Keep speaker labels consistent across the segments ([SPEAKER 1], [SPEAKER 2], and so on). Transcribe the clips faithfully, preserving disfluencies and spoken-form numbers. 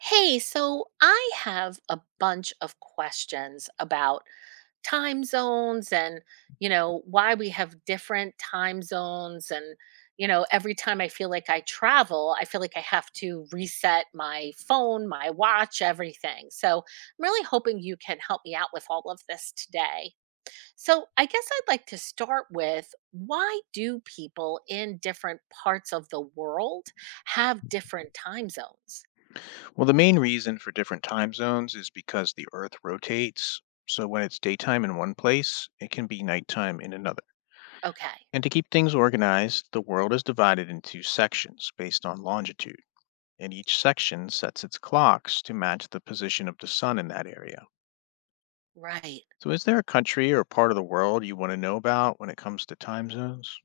[SPEAKER 1] Hey, so I have a bunch of questions about time zones and, you know, why we have different time zones. And, you know, every time I feel like I travel, I feel like I have to reset my phone, my watch, everything. So I'm really hoping you can help me out with all of this today. So I guess I'd like to start with why do people in different parts of the world have different time zones?
[SPEAKER 2] Well, the main reason for different time zones is because the Earth rotates. So when it's daytime in one place, it can be nighttime in another.
[SPEAKER 1] Okay.
[SPEAKER 2] And to keep things organized, the world is divided into sections based on longitude, and each section sets its clocks to match the position of the sun in that area.
[SPEAKER 1] Right.
[SPEAKER 2] So is there a country or part of the world you want to know about when it comes to time zones?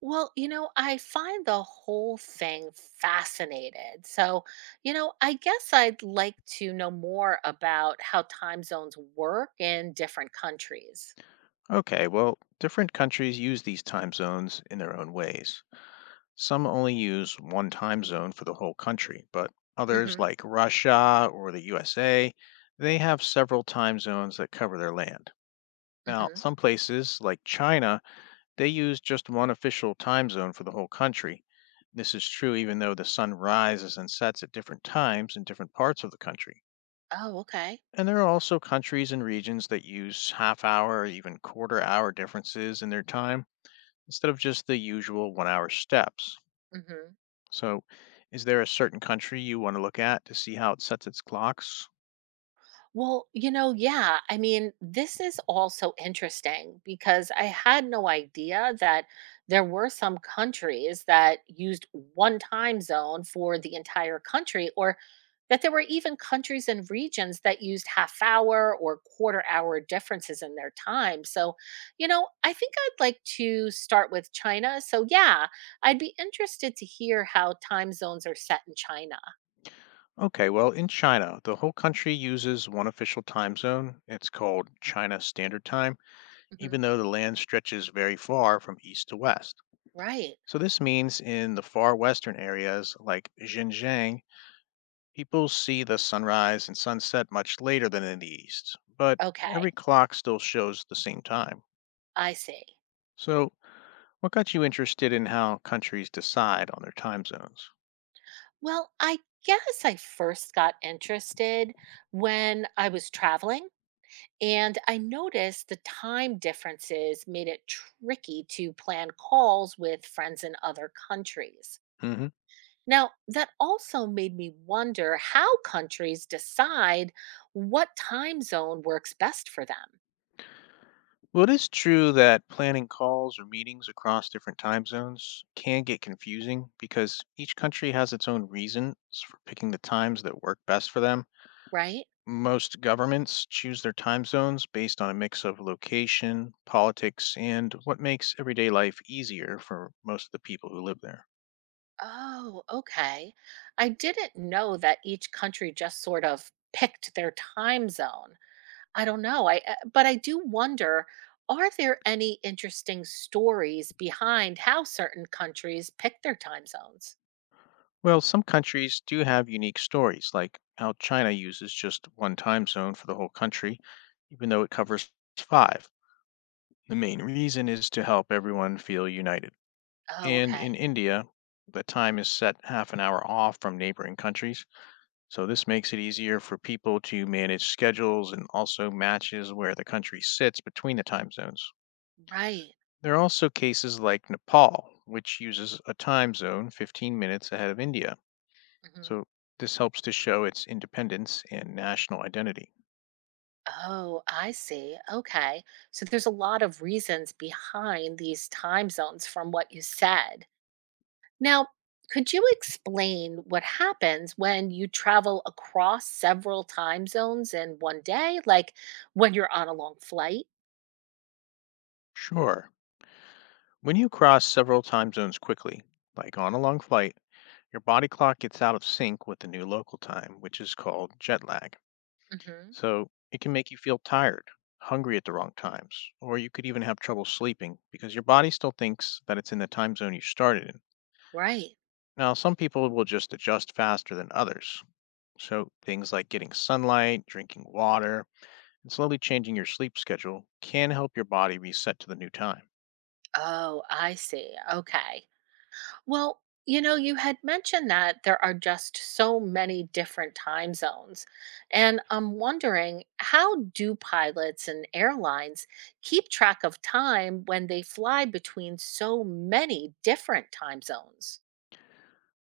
[SPEAKER 1] Well, you know, I find the whole thing fascinated. So, you know, I guess I'd like to know more about how time zones work in different countries.
[SPEAKER 2] Okay, well, different countries use these time zones in their own ways. Some only use one time zone for the whole country, but others,
[SPEAKER 1] Mhm.
[SPEAKER 2] like Russia or the U S A, they have several time zones that cover their land. Now,
[SPEAKER 1] Mhm.
[SPEAKER 2] some places, like China, they use just one official time zone for the whole country. This is true even though the sun rises and sets at different times in different parts of the country.
[SPEAKER 1] Oh, okay.
[SPEAKER 2] And there are also countries and regions that use half hour or even quarter hour differences in their time instead of just the usual one hour steps.
[SPEAKER 1] Mhm.
[SPEAKER 2] So, is there a certain country you want to look at to see how it sets its clocks?
[SPEAKER 1] Well, you know, yeah. I mean, this is all so interesting because I had no idea that there were some countries that used one time zone for the entire country, or that there were even countries and regions that used half hour or quarter hour differences in their time. So, you know, I think I'd like to start with China. So, yeah, I'd be interested to hear how time zones are set in China.
[SPEAKER 2] Okay, well, in China, the whole country uses one official time zone. It's called China Standard Time,
[SPEAKER 1] Hmm.
[SPEAKER 2] even though the land stretches very far from east to west.
[SPEAKER 1] Right.
[SPEAKER 2] So, this means in the far western areas like Xinjiang, people see the sunrise and sunset much later than in the east, but
[SPEAKER 1] Okay.
[SPEAKER 2] every clock still shows the same time.
[SPEAKER 1] I see.
[SPEAKER 2] So, What got you interested in how countries decide on their time zones?
[SPEAKER 1] Well, I guess I first got interested when I was traveling, and I noticed the time differences made it tricky to plan calls with friends in other countries.
[SPEAKER 2] Hmm.
[SPEAKER 1] Now, that also made me wonder how countries decide what time zone works best for them,
[SPEAKER 2] Well, it is true that planning calls or meetings across different time zones can get confusing because each country has its own reasons for picking the times that work best for them.
[SPEAKER 1] right?
[SPEAKER 2] Most governments choose their time zones based on a mix of location, politics, and what makes everyday life easier for most of the people who live there.
[SPEAKER 1] Oh, okay. I didn't know that each country just sort of picked their time zone. I don't know. I uh, But I do wonder, are there any interesting stories behind how certain countries pick their time zones?
[SPEAKER 2] Well, some countries do have unique stories, like how China uses just one time zone for the whole country, even though it covers five. The main reason is to help everyone feel united.
[SPEAKER 1] Oh,
[SPEAKER 2] And
[SPEAKER 1] okay.
[SPEAKER 2] in India, the time is set half an hour off from neighboring countries. So this makes it easier for people to manage schedules and also matches where the country sits between the time zones.
[SPEAKER 1] Right.
[SPEAKER 2] There are also cases like Nepal, which uses a time zone fifteen minutes ahead of India.
[SPEAKER 1] Hmm.
[SPEAKER 2] So this helps to show its independence and national identity.
[SPEAKER 1] Oh, I see. Okay. So there's a lot of reasons behind these time zones from what you said. Now, could you explain what happens when you travel across several time zones in one day, like when you're on a long flight?
[SPEAKER 2] Sure, when you cross several time zones quickly, like on a long flight, your body clock gets out of sync with the new local time, which is called jet lag.
[SPEAKER 1] Hmm.
[SPEAKER 2] So it can make you feel tired, hungry at the wrong times, or you could even have trouble sleeping because your body still thinks that it's in the time zone you started in.
[SPEAKER 1] Right.
[SPEAKER 2] Now, some people will just adjust faster than others. So things like getting sunlight, drinking water, and slowly changing your sleep schedule can help your body reset to the new time.
[SPEAKER 1] Oh, I see. Okay. Well, you know, you had mentioned that there are just so many different time zones. And I'm wondering how do pilots and airlines keep track of time when they fly between so many different time zones?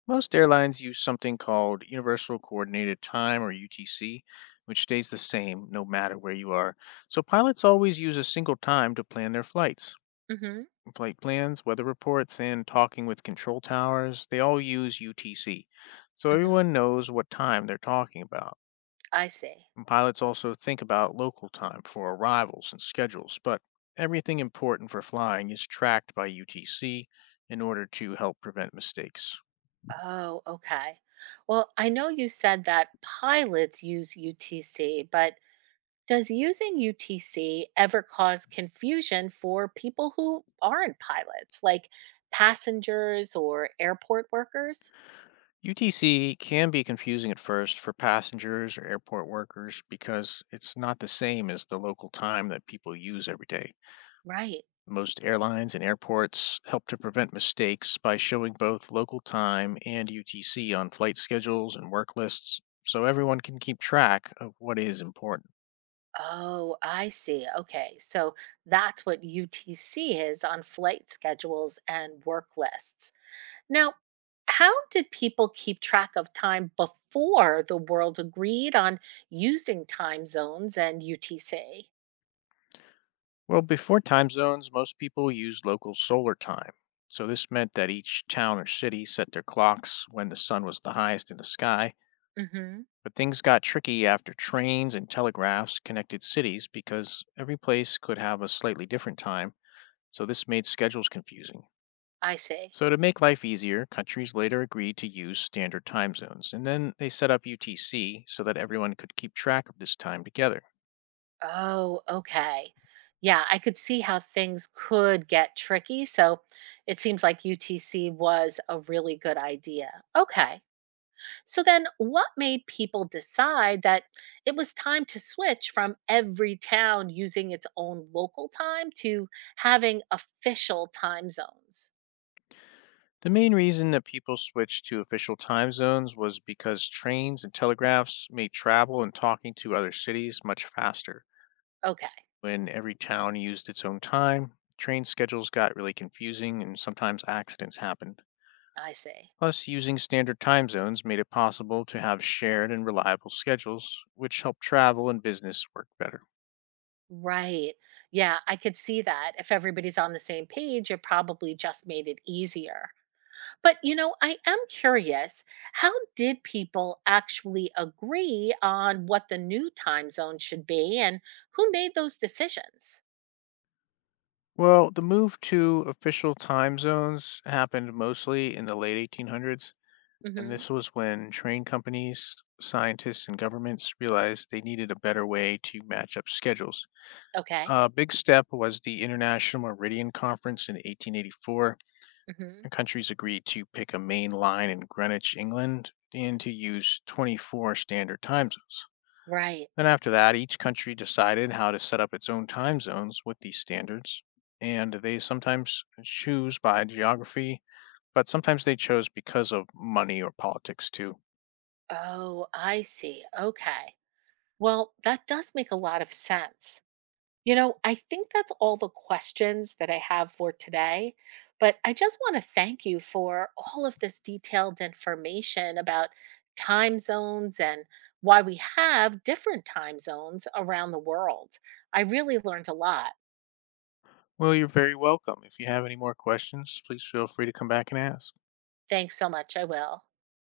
[SPEAKER 2] Most airlines use something called Universal Coordinated Time or U T C, which stays the same no matter where you are. So pilots always use a single time to plan their flights.
[SPEAKER 1] Hmm.
[SPEAKER 2] Flight plans, weather reports, and talking with control towers, they all use U T C. So
[SPEAKER 1] Hmm.
[SPEAKER 2] everyone knows what time they're talking about.
[SPEAKER 1] I see.
[SPEAKER 2] And pilots also think about local time for arrivals and schedules, but everything important for flying is tracked by U T C in order to help prevent mistakes.
[SPEAKER 1] Oh, okay. Well, I know you said that pilots use U T C, but does using U T C ever cause confusion for people who aren't pilots, like passengers or airport workers?
[SPEAKER 2] U T C can be confusing at first for passengers or airport workers because it's not the same as the local time that people use every day.
[SPEAKER 1] Right.
[SPEAKER 2] Most airlines and airports help to prevent mistakes by showing both local time and U T C on flight schedules and work lists so everyone can keep track of what is important.
[SPEAKER 1] Oh, I see. Okay. So that's what U T C is on flight schedules and work lists. Now, how did people keep track of time before the world agreed on using time zones and U T C?
[SPEAKER 2] Well, before time zones, most people used local solar time. So this meant that each town or city set their clocks when the sun was the highest in the sky.
[SPEAKER 1] Mhm.
[SPEAKER 2] But things got tricky after trains and telegraphs connected cities because every place could have a slightly different time, so this made schedules confusing.
[SPEAKER 1] I see.
[SPEAKER 2] So, to make life easier, countries later agreed to use standard time zones, and then they set up U T C so that everyone could keep track of this time together.
[SPEAKER 1] Oh, okay. Yeah, I could see how things could get tricky. So it seems like U T C was a really good idea. Okay. So then, what made people decide that it was time to switch from every town using its own local time to having official time zones?
[SPEAKER 2] The main reason that people switched to official time zones was because trains and telegraphs made travel and talking to other cities much faster.
[SPEAKER 1] Okay,
[SPEAKER 2] When every town used its own time, train schedules got really confusing and sometimes accidents happened.
[SPEAKER 1] I see.
[SPEAKER 2] Plus, using standard time zones made it possible to have shared and reliable schedules, which helped travel and business work better.
[SPEAKER 1] Right. Yeah, I could see that. If everybody's on the same page, it probably just made it easier. But you know, I am curious, how did people actually agree on what the new time zone should be and who made those decisions?
[SPEAKER 2] Well, the move to official time zones happened mostly in the late eighteen hundreds. And
[SPEAKER 1] Hmm.
[SPEAKER 2] this was when train companies, scientists, and governments realized they needed a better way to match up schedules.
[SPEAKER 1] Okay.
[SPEAKER 2] A big step was the International Meridian Conference in eighteen eighty-four.
[SPEAKER 1] Hmm.
[SPEAKER 2] The countries agreed to pick a main line in Greenwich, England, and to use twenty-four standard time zones.
[SPEAKER 1] Right.
[SPEAKER 2] Then, after that, each country decided how to set up its own time zones with these standards. And they sometimes choose by geography, but sometimes they chose because of money or politics too.
[SPEAKER 1] Oh, I see. Okay. Well, that does make a lot of sense. You know, I think that's all the questions that I have for today, but I just want to thank you for all of this detailed information about time zones and why we have different time zones around the world. I really learned a lot.
[SPEAKER 2] Well, you're very welcome. If you have any more questions, please feel free to come back and ask.
[SPEAKER 1] Thanks so much. I will.